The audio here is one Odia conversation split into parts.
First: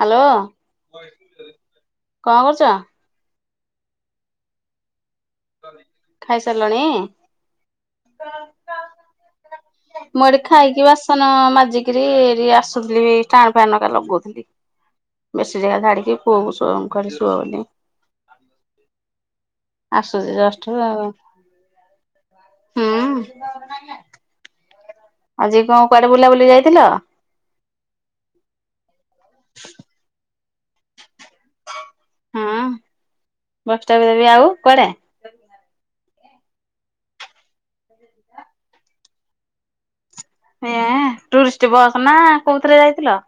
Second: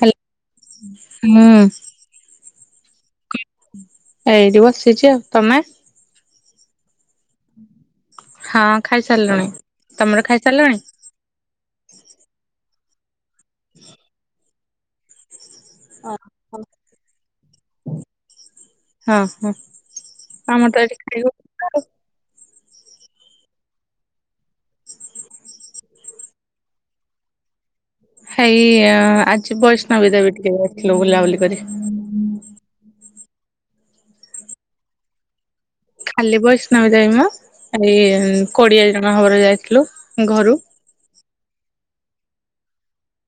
ହ୍ୟାଲୋ ହୁଁ କଣ କରୁଛ? ଏଇଠି ବସିଛି ଆଉ, ତମେ? ଲଣି? ହଁ ଖାଇ ସାରିଲୁଣି। ମୁଁ ଏଠି ଖାଇକି ବାସନ ମାଜିକିରି ଏ ଆସୁଥିଲି। ଷ୍ଟାଣ୍ଡ ଫ୍ୟାନ୍ ଟା ଲଗଉଥିଲି। ବେଡ଼ସିଡ ଜାଗା ଝାଡ଼ିକି ପୁଅକୁ ସୁଆ [inaudible] ହଁ ହଁ ଆମ ର ତ ଏଠି ଆଉ ଖାଇବୁ [unintelligible] ହୁଁ। ଆଜି କଣ କୁଆଡେ ବୁଲା ବୁଲି ଯାଇଥିଲ? ହେଇ ଅ ଆଜି ବୈଷ୍ଣବୀ ଦେବୀ ଟିକେ ଯାଇଥିଲୁ ବୁଲାବୁଲି କରି। ହଁ ବୈଷ୍ଣବୀ ଦେବୀ ଆଉ କୁଆଡେ? [inaudible] ଖାଲି ବୈଷ୍ଣବୀ ଦେବୀ ମ, ଏଇ ଉମ୍ କୋଡିଏ ଜଣ ହବ ଯାଇଥିଲେ। ଏଁ ଟୁରିଷ୍ଟ ବସ୍ ନା କୋଉଁଥିରେ ଯାଇଥିଲ?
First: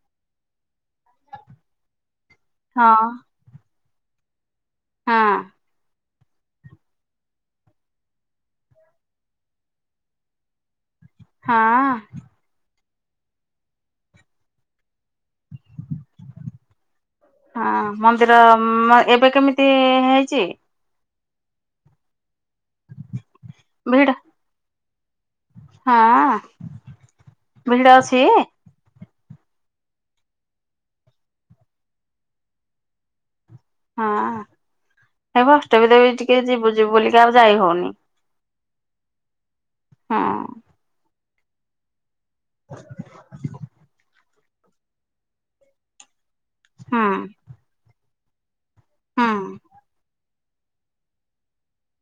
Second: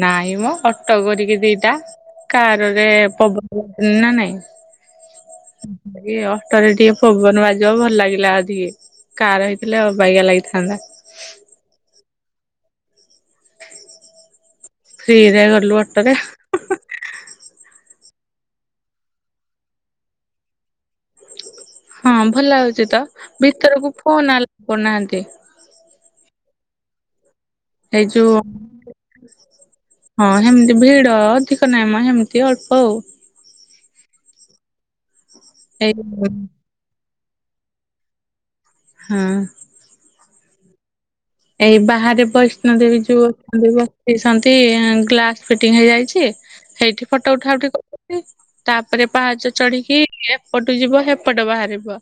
ନାଇଁ ମୋ ଅଟୋ କରିକି ଦିଟା କାରରେ ହଁ ପବ ନା ନାଇଁ [inaudible] ହଁ। ଇଏ ଅଟୋରେ ଟିକେ ପବନ ବାଜିବ ଭଲ ଲାଗିଲା ଅଧିକି କାର ହେଇଥିଲେ ଅବାଗିଆ ଲାଗିଥାନ୍ତା। ହଁ ଫ୍ରୀ ରେ ଗଲୁ ଅଟୋରେ। ହଁ ମନ୍ଦିର ମ ଏବେ କେମିତି ହେଇଚି? ହଁ ଭଲ ଲାଗୁଛି ତ, ଭିତରକୁ ଭିଡ ଫୋନ ଆଲାଉ କରୁନାହାନ୍ତି। ହଁ, ଭିଡ ଏଇ ଅଛି? ଯୋଉ ହଁ ସେମିତି ଭିଡ ଅଧିକ ନାଇ ମ ସେମିତି ଅଳ୍ପ ଆଉ। ହଁ ଏ ବୈଷ୍ଣବୀ ଏଇ ଦେବୀ ଟିକେ ଯିବୁ ଯିବୁ ବୋଲିକି ଆଉ ଯାଇ ହଉନି। ହଁ। ହଁ। ଏଇ ବାହାରେ ବୈଷ୍ଣବୀ ଦେବୀ ଯୋଉ ଅଛନ୍ତି ବତିସ [unintelligible] ଛନ୍ତି ଗ୍ଲାସ ଫିଟିଙ୍ଗ ହେଇଯାଇଛି ହୁଁ ସେଇଠି ଫଟୋ ଉଠା ଉଠି [unintelligible] ତାପରେ ପାହାଚ ହୁଁ। ଚଢିକି ଏପଟୁ ଯିବ ସେପଟେ ବାହାରିବ।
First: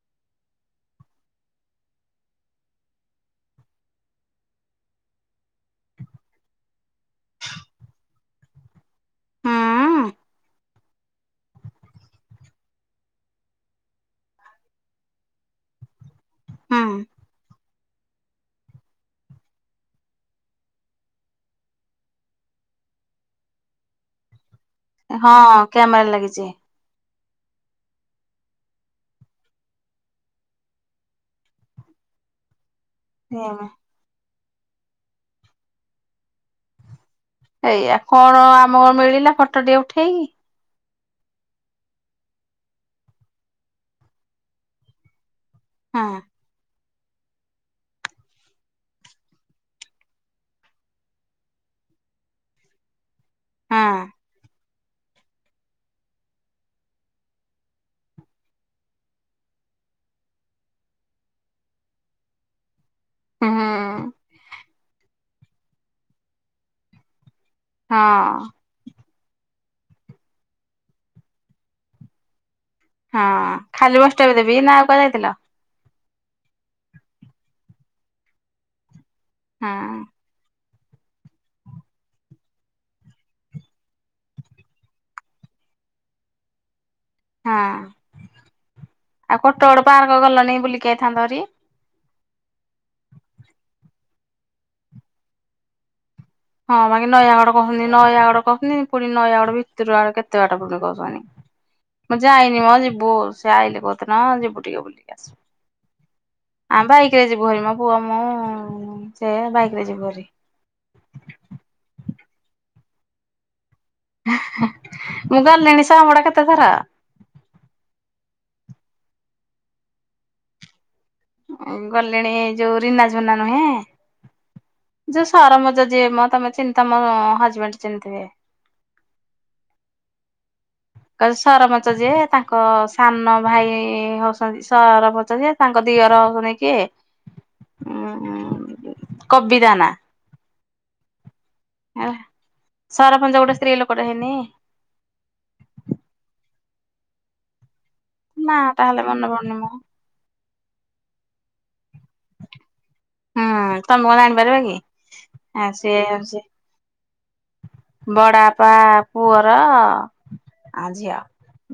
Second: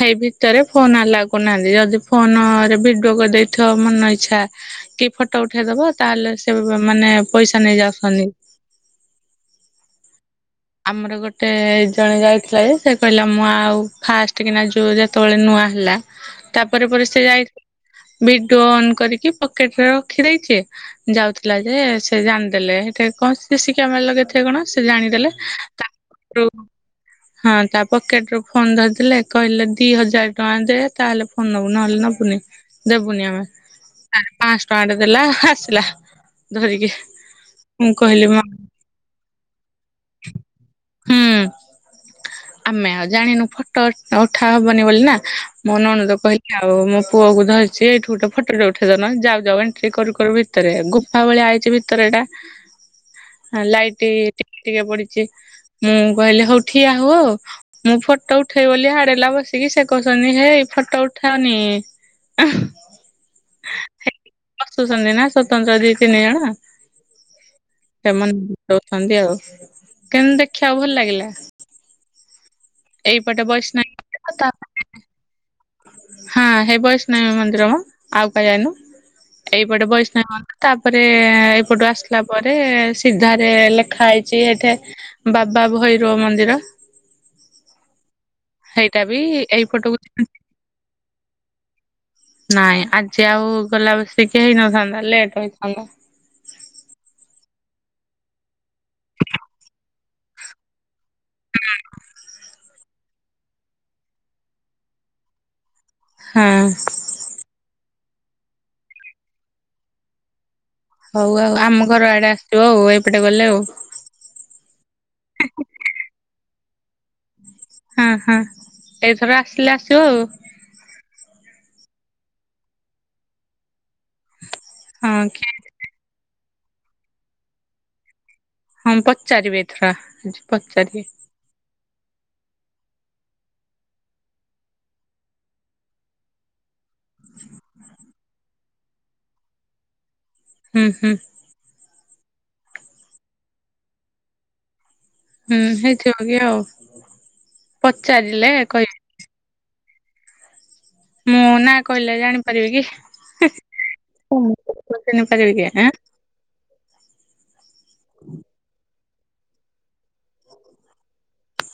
ହେଇ ଭିତରେ ଫୋନ ଆଲାଉ କରୁନାହାନ୍ତି, ଯଦି ଫୋନରେ ଭିଡିଓ କରିଦେଇ ଯୋଉ ମନ ଇଛା କି ଫଟୋ ଉଠେଇଦବ ତାହେଲେ ସେ ବ ମାନେ ପଇସା ନେଇ ଯାଉଛନ୍ତି। ହୁଁ ଆମର ଗୋଟେ ଜଣେ ଯାଇଥିଲା ଯେ, ସେ କହିଲା ମୁଁ ଆଉ ଫାଷ୍ଟ କିନା ଯୋଉ ଯେତେବେଳେ ନୂଆ ହେଲା ତାପରେ ପରେ ପରେ ସେ ଯାଇ ଁ [inaudible] ଭିଡିଓ ଅନ୍ କରିକି ପକେଟରେ ରଖିଦେଇଚି ଯାଉଥିଲା ଯେ ସେ ଜାଣିଦେଲେ [unintelligible] କଣ ସି ସି କ୍ୟାମେରା ଲଗେଇଥିବେ କଣ ସେ ଜାଣିଦେଲେ। ହଁ ତା କ୍ୟାମେରା ଲାଗିଚି। ହଁ ତା ପକେଟ ରୁ ଫୋନ ଧରିଦେଲେ କହିଲେ ଦି ହଜାର୍ ଟଙ୍କା ଦେ ତାହେଲେ ଫୋନ ନବୁ ନହେଲେ ନା ପୁନି ଦେବୁନି ଆମେ ଆ ପାଁସ୍ ଟଙ୍କାଟେ ଦେଲା ଆସିଲା ଧରିକି। ମୁଁ ଏଇଆ କହିଲି ମା କଣ ଆମ ମିଳିଲା ଫଟୋ ଟିଏ ଉଠେଇକି? ହୁଁ ଆମେ ଆଉ ଜାଣିନୁ ଫଟୋ ଉଠା ହବନି ବୋଲି ନା ମୋ ହଁ ନଣନ୍ଦ କହିଚି ଆଉ ମୁଁ ପୁଅ କୁ ଧରିଛି ଏଇଠି ଗୋଟେ ଫଟ ଉଠେଇଦଉନ ଯାଉ ଯାଉ ଏଣ୍ଟ୍ରି କରୁ କରୁ ଭିତରେ ଗୁଫା ଭଳିଆ ହେଇଛି ଭିତରେ ଟା ହଁ ଲାଇଟି ଟିପ୍ ଟିକେ ପଡିଚି ମୁଁ କହିଲି ହଉଠିଆ ହୁଅ ମୁଁ ଫଟୋ ଉଠେଇବି ବୋଲି ହାଡେଲା ବସ୍ ଟିକି ସେ କହୁଛନ୍ତି ଯେ ଫଟୋ ଉଠାଅନି। ହୁଁ ହେ ବସୁଛନ୍ତି ନା ସ୍ବତନ୍ତ୍ର ଦି ତିନି ଜଣ। ହଁ ସେମାନେ ଦଉଛନ୍ତି ଆଉ କିନ୍ତୁ ଦେଖିବାକୁ ଭଲ ଲାଗିଲା? ହଁ ଖାଲି ବୈଷ୍ଣବୀ ଦେବୀ ନା ଆଉ କୁଆଡେ ଯାଇଥିଲ? ହଁ ହେ ବୈଷ୍ଣବୀ ମନ୍ଦିର ମ ଆଉ କୁଆଡେ ଯାଇନୁ ହଁ ଏଇପଟେ ବୈଷ୍ଣବୀ ମନ୍ଦିର। ତାପରେ ଏପଟୁ ଆସିଲା ପରେ ସିଧାରେ ଲେଖା ହେଇଚି ଏଠେ ବାବା ବା ଭୈରବ ମନ୍ଦିର ହଁ ଆଉ ସେଇଟା ବି [unintelligible] ପାର୍କ ଏଇପଟକୁ ଗଲନି, ବୁଲିକି ଆଇଥାନ୍ତଭାରି। ନାଇଁ ଆଜି ଆଉ ଗଲା ବସି କେହି ନଥାନ୍ତା ଲେଟ୍ ହୋଇଥାନ୍ତା। ହଁ ବାକି ନୟାଗଡ଼ କହୁଛନ୍ତି ନୟାଗଡ଼ କହୁଛନ୍ତି ପୁଣି ନୟାଗଡ ଭିତରୁ ଆଡେ କେତେ ବାଟ ପୁଣି କହୁଛନ୍ତି। ମୁଁ ଯାଇନି ମ ଯିବୁ ସେ ଆଇଲେ କୋଉଁଦିନ ଯିବୁ ଟିକେ ବୁଲିକି ଆସିବୁ। ହଁ ଆମ ବାଇକରେ ଯିବୁ ଭାରି ମୋ ପୁଅ ମୁଁ ସେ ବାଇକରେ ଯିବୁ ଭାରି। ହଉ ଆଉ ଆମ ଘର ଆଡେ ଆସିବ ଆଉ ଏଇପଟେ ଗଲେ ଆଉ। ଆ ହା ମୁଁ ଗଲେଣି ଶଁବଡ଼ା କେତେଥର। ହଁ ହଁ ଏଇଥର ଆସିଲେ ଆସିବ ଆଉ। ଅଁ ଗଲିଣି ଯୋଉଁ ରୀନା ଝୁନା ନୁହେଁ ହଁ ଯିଏ କି ସରପଞ୍ଚ ଯିଏ ମ ତମେ ଚିନ୍‌ଥା ମ ହଜବେଣ୍ଡ ଚିନ୍ ଥିବେ। ହୁଁ ପଚାରିବେ ଏଥର ଆଜି ପଚାରିବେ। ଚ ଯିଏ ତାଙ୍କ ସାନ ଭାଇ ହଉଛନ୍ତି ସରପଞ୍ଚ ଯେ ତାଙ୍କ ଦିଅର ହେଉଛନ୍ତି କିଏ? ହୁଁ କବି ତା ନାଁ। ହୁଁ ହୁଁ। ଏ ସରପଞ୍ଚ ଗୋଟେ ସ୍ତ୍ରୀ ଲୋକଟେ ହେଇନି? ହୁଁ ହେଇଥିବ ଆଉ ପଚାରିଲେ ନା ଟା ହେଲେ ମନେ କହିବି। ପଡୁନି ମୋ ମୋ ନାଁ କହିଲେ ଜାଣିପାରିବେ କି? ହଁ ତମେ କଣ ଆଣିପାରିବ କି? ଚିହ୍ନି ପାରିବି କି ଆ ଆଁ ସିଏ ଅ ସିଏ ବଡାପା ପୁଅର ଆ ଝିଅ,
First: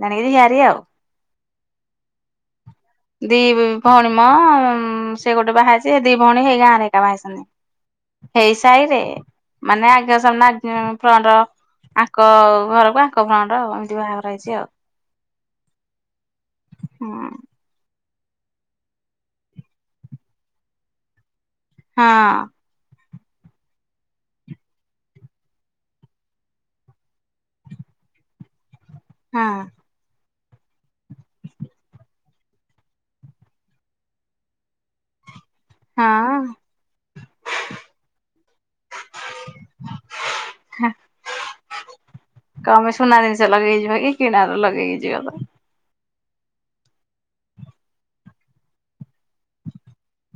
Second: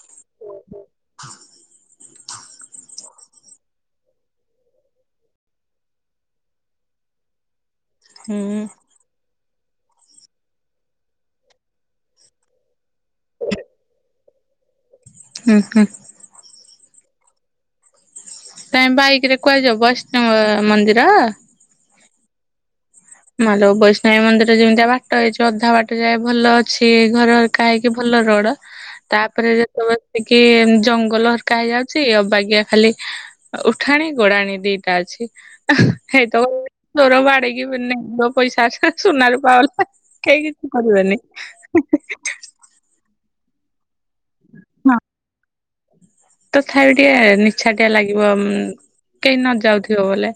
ଜାଣିକିରି ଝିଆରି ଆଉ। ଦି ଭଉଣୀ ମ ସେ ଗୋଟେ ବାହା ହେଇଛି, ହେ ଦି ଭଉଣୀ ହେଇ ଗାଁ ରେ ଏକା ବାହା ହେଇସନ୍ତି। ହୁଁ ହେଇ ସାହିରେ ମାନେ ଆଜ୍ୟ ସମାଜ୍ ଫ୍ରଣ୍ଟ। ଆଙ୍କ ଘରକୁ ଆଙ୍କ ଭଉଣୀର ଏମିତି ବାହାଘର ହେଇଛି ଆଉ। ହୁଁ ହୁଁ। ହଁ। ତମେ ବାଇକରେ କୁଆଡେ ଯିବ ବୈଷ୍ଣବ ମନ୍ଦିର? ହଁ। ମାଲୋ ବୈଷ୍ଣବୀ ମନ୍ଦିର ଯେମିତିଆ ବାଟ ହେଇଛି ଅଧା ବାଟ ଯାଏ ଭଲ ଅଛି ଘର ଘରିକା ହେଇକି ଭଲ ଲା ରଡ ହଁ ତାପରେ ଯେତବେଳେ ପିଁ କି ଜଙ୍ଗଲ ହରକା ଯାଉଛି ଅବାଗିଆ ଖାଲି ଅ ଉଠାଣି ଗଡାଣି ଦିଟା ଅଛି। ଆ ହଁ ହେଇଥବ ମୋର ବାଡେଇକି ପୁନେ ତମ ପଇସା ଅଛି ବା ସୁନା ରୂପା ହଲା କେହି କିଛି କରିବେନି। କଣ ସୁନା ଜିନିଷ ଲଗେଇ ଯିବ କି କିଣାର ଲଗେଇକି ଯିବ ତ ତଥାବି ଟିକେ ନିଛାଟିଆ ଲାଗିବ ଉଁ କେହି ନ ଯାଉଥିବ ବୋଲେ।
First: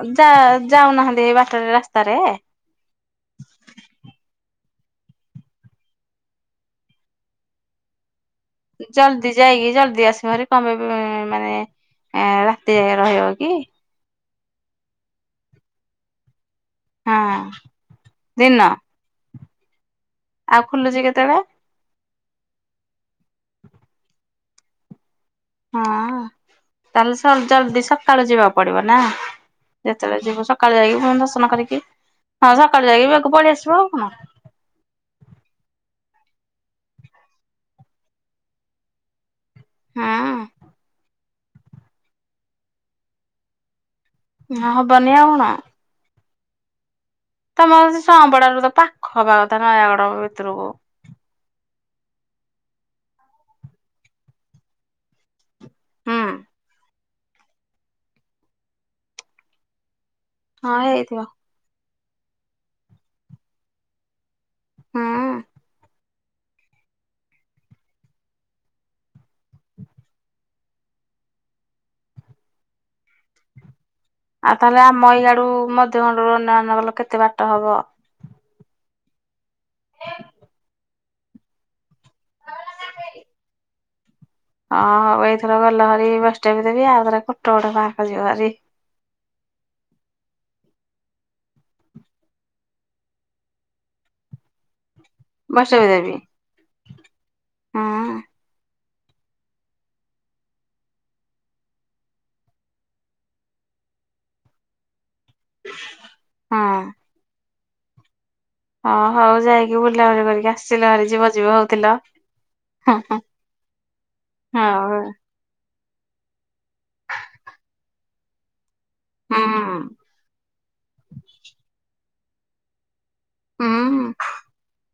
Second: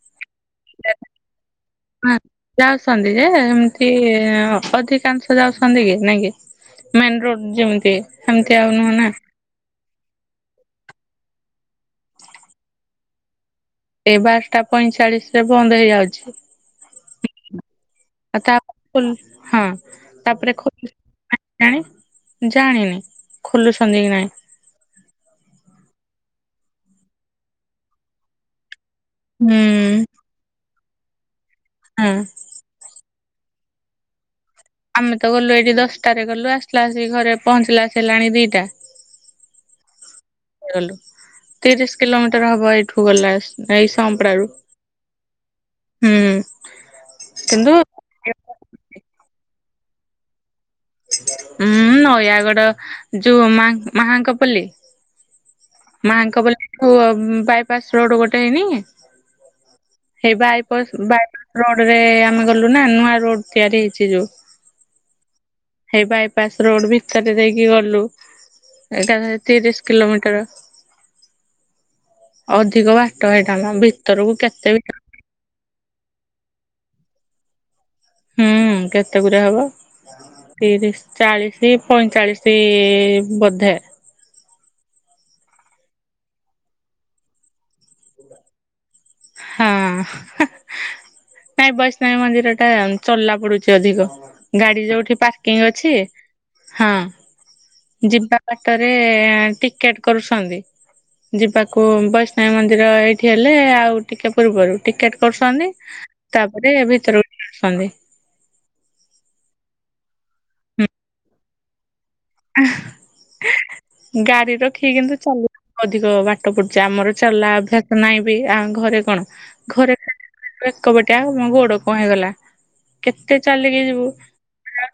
ଅ ଯା ଯାଉନାହାନ୍ତି ଏ ବାଟରେ ରାସ୍ତାରେ? ଯାଉଛନ୍ତି ଯେ ଏମିତି ଅଧିକାଂଶ ଯାଉଛନ୍ତି କି? ନାଇଁ କି ମେନ ରୋଡ ଯେମିତି। ସେମିତି ଆଉ ନୁହଁ ନା ଜଲଦି ଯାଇକି ଜଲଦ୍ ଦି ଆସିବ ଭାରି ତମେ ବି ମାନେ ଏଁ ରାତିଯାଏ ରହିବ କି? ଏ ବାରଟା ପଇଁଚାଳିଶରେ ବନ୍ଦ ହେଇଯାଉଛି। ହଁ ଆଉ ତା ଦିନ। ଖୋଲ ହଁ ତାପରେ ଆଉ ଖଣି ଖୋଲୁଛି କେତେବେଳେ [unintelligible] ଜାଣିନି ଖୋଲୁ ସନ୍ତି କି ନାହିଁ। ହଁ ତାହେଲେ ଜଲଦି ସକାଳୁ ଯିବାକୁ ପଡିବ। ନା ହୁଁ ଯେତେବେଳେ ଯିବୁ ସକାଳୁ ଯାଇକି ପୁଣି ଦର୍ଶନ କରିକି ହଁ ସକାଳୁ ଯାଇକି ପଳେଇ ଆସିବ ଆଉ କଣ। ଆମେ ତ ଗଲୁ ଏଇଠି ଦଶଟାରେ ଗଲୁ ଆସିଲାବଳସି ଆସିକି ଘରେ ପହଞ୍ଚିଲା ବସକି ହେଲାଣି ଦି'ଟା। ତିରିଶ କିଲୋମିଟର ହବ ଏଇଠୁ ଗଲା ଏଇସ୍ ତମ୍ପରାରୁ ହୁଁ ହବନି ଆଉ କଣ ହୁଁ କିନ୍ତୁ ତମ ସେ ସମ୍ପଡା ରୁ ତ ପାଖ ହବା କଥା ନୟାଗଡ ଭିତରୁକୁ। ହୁଁ ନୟାଗଡ ଯଉ ମାହାଙ୍କ ପଲ୍ଲୀ ହୁଁ ମାଙ୍କ ପଲ୍ଲୀ କୁ ବାଇପାସ ରୋଡ ଗୋଟେ ହେଇନି ସେଇ ହଁ ବାଇପାସ ହେଇଥିବ ବାଇପାସ ରୋଡରେ ଆମେ ଗଲୁ ନା ନୂଆ ରୋଡ ତିଆରି ହେଇଛି ଯୋଉ ହଁ ଅଁ ବାଇପାସ ରୋଡ ଭିତରେ ଦେଇକି ଗଲୁ ଏକା ତିରିଶ କିଲୋମିଟର। ଅଧିକ ବାଟ ହେଇଟାନା ଭି ଆଉ ତାହେଲେ ଆମ ଏଇଆଡୁ ମଧ୍ୟଭଣ୍ଡରୁ ଅନେଇ ଅନେଇ ଗଲ କେତେ ବାଟ ହବ, ହୁଁ କେତେ ଗୁରେ ହବ, ତିରିଶ ଚାଳିଶ ପଇଁଚାଳିଶ ବୋଧେ, ହଁ ହଉ ଏଇଥର ଗଲ ହରି ବୈଷ୍ଣବି ଦେବି ଆଉଥରେ କୋଟଗଡ଼ ପାର୍କ ଜୀବଭାରି ପାର୍କ ଯିବ ହରି ହୁଁ ହ ନାଇଁ ବୈଷ୍ଣବୀ ମନ୍ଦିର ଟା ଚଲା ପଡୁଛି ଅଧିକ ଗାଡି ଯୋଉଠି ପାର୍କିଂ ବୈଷ୍ଣବୀ ଅଛି ଦେବୀ ହଁ ହୁଁ ଯିବା ବାଟରେ ଟିକେଟ କରୁସନ୍ତି। ଯିବାକୁ ବୈଷ୍ଣବି ମନ୍ଦିର ଏଇଠି ହେଲେ ଆଉ ଟିକେ ପୂର୍ବରୁ ଟିକେଟ କରୁଛନ୍ତି ହଁ ତାପରେ ଏ ଭିତରକୁ ଆଣୁଛନ୍ତି। ହ ହଉ ଯାଇକି ବୁଲାବୁଲି କରିକି ଆସିଲ ଭାରି ଯିବ ଯିବ ହଉଥିଲ। ହଁ ହଁ ହିଁ ଇ ଗାଡି ରଖିକି ହଉ କିନ୍ତୁ ଚାଲୁ ଅଧିକ ବାଟ ପଡୁଛି ଆମର ଚଲା ଅଭ୍ୟାସ ନାଇଁ ବି ଆଙ୍କ ଘରେ କଣ ହୁଁ ଘରେ କଣ ଏକବଟଆ ମୋ ଗୋଡ କଣ ହେଇଗଲା। କେତେ ଚାଲିକି ହୁଁ ଯିବୁ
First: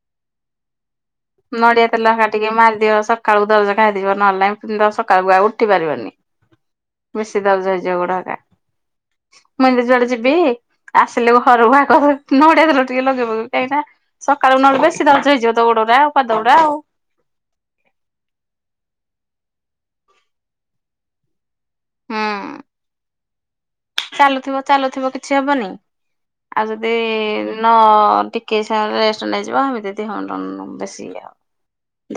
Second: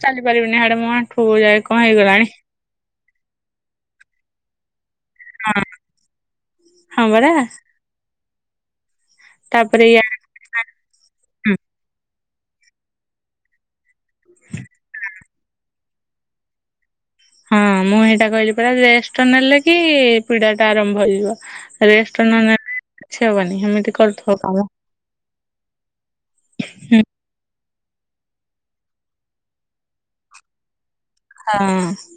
ଚାଲିପାରିବିନି ହାଡେ ମୋଣ୍ଠୁ ଯାଏ ନଡିଆ କଣ ତେଲ ହେକା ହେଇଗଲାଣି। ଟିକେ ମାରିଦିଅ ସକାଳକୁ ଦରଜ ଖାଇଯିବ ନହେଲେ ନାହିଁ ସକାଳୁକୁ ଆଉ ଉଠି ପାରିବନି। ହଁ ପରା ବେଶି ଦରଜ ହେଇଯିବ ଗୁଡ ହକା। ମୂଁଇନ୍ତି ତାପରେ ୟା ଯୁଆଡେ ଯିବି ଆସ ଘର ବାହାଗ ନଡିଆ ତେଲ ଟିକେ ଲଗେଇ ପକେଇବି କାହିଁକି ନା ସକାଳୁ ନ ବେଶୀ ଦରଜ ହେଇଯିବ ତ ଗୋଡଗୂରା ଆଉ ପାଦ ଗୁଡା ଆଉ। ହଁ ମୁଁ ହେଇଟା କହିଲି ପରା ରେଷ୍ଟ ନେଲେ କି ପୀଡା ଟା ଆରମ୍ଭ ହେଇଯିବ, ରେଷ୍ଟ ହୁଁ ନନେବି କିଛି ହବନି। ସେମିତି କରୁଥିବ କାମ ଚାଲୁଥିବ ଚାଲୁଥିବ କିଛି ହବନି ଆଉ ଯଦି ହଁ ଇ ନ ଟିକେ ସମୟ ରେଷ୍ଟ ନେଇଯିବ ହେମିତି ଦିଇ ଘଣ୍ ବେଶୀ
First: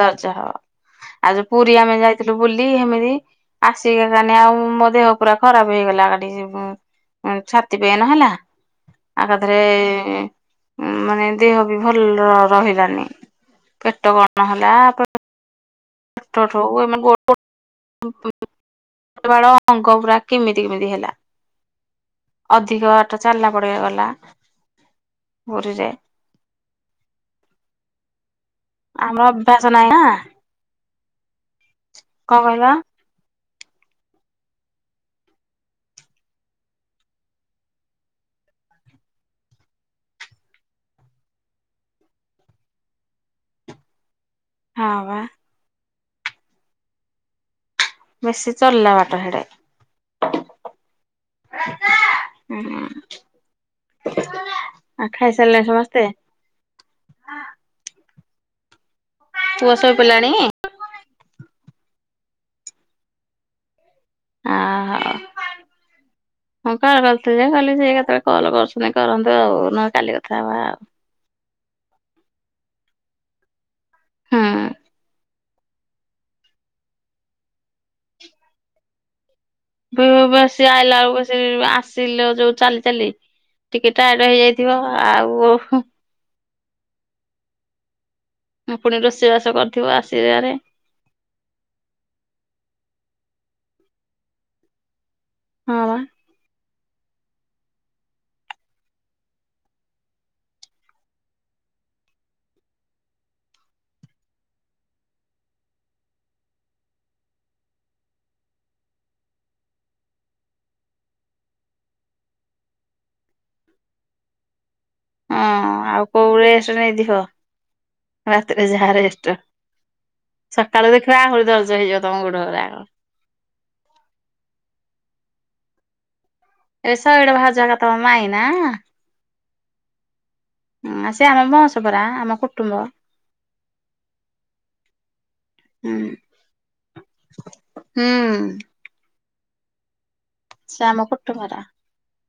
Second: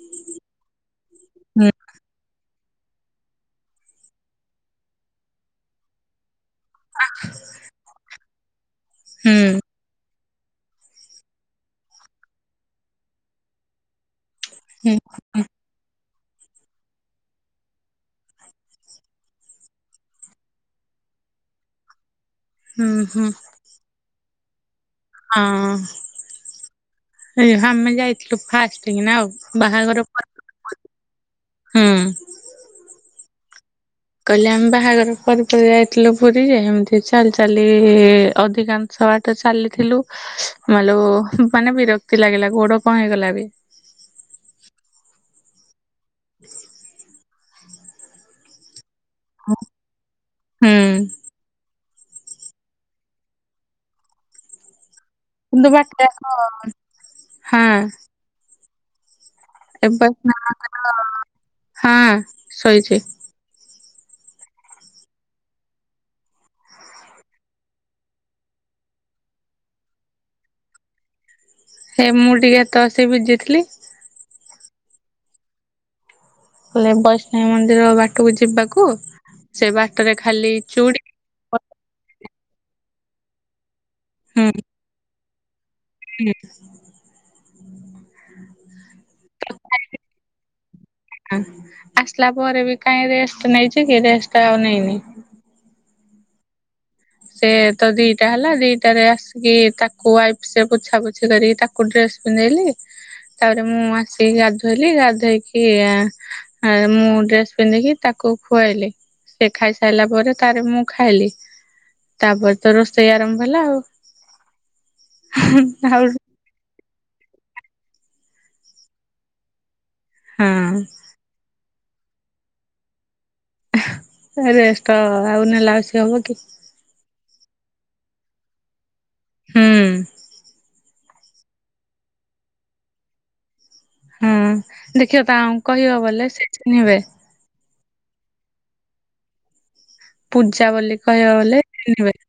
ଦରଜ ହବ ଆଉ ଯୋଉ ହୁଁ ପୁରୀ ଆମେ ଯାଇଥିଲୁ, ବୁଲି ହେମିତି ଆସିକି ମାନେ ଆଉ ମୋ ଦେହ ପୁରା ଖରାପ ହେଇଗଲା ଗାଡି ଛାତି ପେନ ହେଲା ହୁଁ। ଆକାଥରେ ମାନେ ଦେହ ବି ଭଲ ରହିଲାନି ପେଟ କଣ, ହୁଁ, ପେଟ ଠୁ ମାନେ ଗୋଡ଼ ଅଙ୍ଗ ପୁରା କେମିତି କେମିତି ହେଲା। ଅଧିକ ହୁଁ ବାଟ ଚାଲିଲା ପଡିବା ଗଲା। ପୁରୀରେ ହୁଁ ଆମେ ଯାଇ ଫାଷ୍ଟକିନା ଆମର ଆଉ ଅଭ୍ୟାସ ନାହିଁ ନା ବାହାଘର କଣ ହୁଁ ଉଁ କହିଲ କହିଲେ ଆମେ ବାହାଘର ପରେପରେ ଯାଇଥିଲୁ ପୁରୀ ଯେ ଏମିତି ଚାଲି ଚାଲି ଅଧିକାଂଶ ତବାଟ ଚାଲିଥିଲୁ ମାଲୋ ମାନେ ବିରକ୍ତି ଲାଗିଲା ଗୋଡ କଣ ହେଇଗଲା ବି ହଁ ବା, ବେଶୀ ଚଲିଲା ବାଟ ହେଠେ ହୁଁ ଉ ହୁଁ ଆ ଖାଇ ସାରିଲେ କିନ୍ତୁ ସମସ୍ତେ। ବାଟ ପୁଅ ଏ ଶୋଇପଡ଼ିଲାଣି ହଁ ଶୋଇଚି। ଓ ହୋ। ମୁଁ କଲ୍ କରିଲଥିଲେ ଯେ କହଲି ସେ କେତେବେଳେ କଲ୍ କରୁଛନ୍ତି କରନ୍ତୁ ଆଉ ନହେଲେ କାଲି କଥା ହବା ଆଉ। ହେ ମୁଁ ଟିକେ ତସେ ବିଯି ଥିଲି। ହଁ। କଲେ ବୈଷ୍ଣବୀ ମନ୍ଦିର ବାଟକୁ ଯିବାକୁ। ସେ ବାଟରେ ଖାଲି ବସି ଆଇଲା ଚୁଡି ବେଳକୁ ବସେଇ ଆସିଲ ଯୋଉ ଚାଲି ଚାଲି। ଟିକେଟେ ଟା ଆଡ଼୍ ହୁଁ ହେଇଯାଇଥିବ ଆଉ। [inaudible] ପୁଣି ରୋଷେଇବାସ କରିଥିବ ଆସିବାରେ। ଆସିଲା ପରେ ବି କାଇଁ ରେ ନେଇଛି କି ରେଷ୍ଟ ଆଉ ନେଇନି। ହଁ ବା। ସେ ତ ଦିଟା ହେଲା ଦିଟରେ ଆସିକି ତାକୁ ୱାଇଫ ସେ ପୋଛା ପୋଛି କରିକି ତାକୁ ଡ୍ରେସ୍ ପିନ୍ଧେଇଲି। ତାପରେ ମୁଁ ଆସି ଗାଧୋଇଲି ଗାଧୋଇକି ମୁଁ ଡ୍ରେସ୍ ପିନ୍ଧିକି ତାକୁ ତାକୁ ଖୁଆଇଲି ସେ ଖାଇ ସାରିଲା ପରେ ତାର ମୁଁ ଖାଇଲି। ତାପରେ ତ ରୋଷେଇ ଆରମ୍ଭ ହେଲା ହଁ ଆଉ ଆ ଆଉ କୋଉ ରେଷ୍ଟ ନେଇଥିବ ରାତିରେ ଯାହାରେଷ୍ଟ। ସକାଳୁ ହଁ ଦେଖିବା ଆହୁରି ଧର୍ଜ ହେଇଯିବ ତମ ଗୋଡ଼ ଅରାଗ। ରେଷ୍ଟ ଆଉ ନେଲା ଆ ସେ ହବ କି। ଏ ସଟ ଭଜାଗା ତ ମା ଆଇନା। ହୁଁ। ହଁ ଆ ସେ ଆମ ବହସ ପରା ଆମ କୁଟୁମ୍ବ। ହଁ ଦେଖିବ ତା କହିବ ହୁଁ ବଲେ ସେ ଚିହ୍ନିବେ। ହୁଁ। ପୂଜା ସେ ବୋଲି ଆମ କହିବାକୁ କୁଟୁମ୍ବର। ବଲେ ଚିହ୍ନିବେ।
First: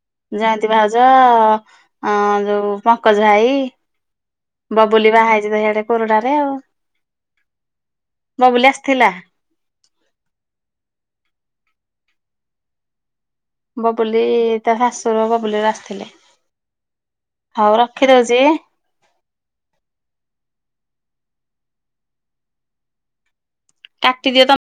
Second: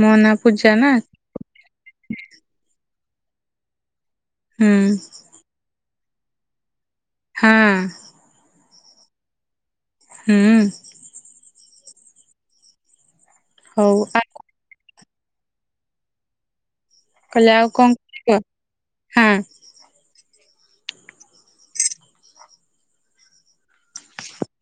ମୋ ନାଁ ଜୟନ୍ତୀ ପୂଜା ନା ଭାଉଜ ଯୋଉ ପଙ୍କଜ ଭାଇ। ହୁଁ ବବୁଲି ବାହା ହେଇଛି ତ ସେଇଆଡ଼େ କୁରୁଡାରେ ଆଉ। ହଁ। ଥିଲା। ହଁ। ହଉ ଆ ବବୁଲି ତା ଶାଶୁୁର ବବୁଲିର ଆସିଥିଲେ। କହିଲେ ଆଉ ହଉ କଣ ରଖି କରିବ ଦଉଚି। ହଁ। କାଟି ଦିଅ ତ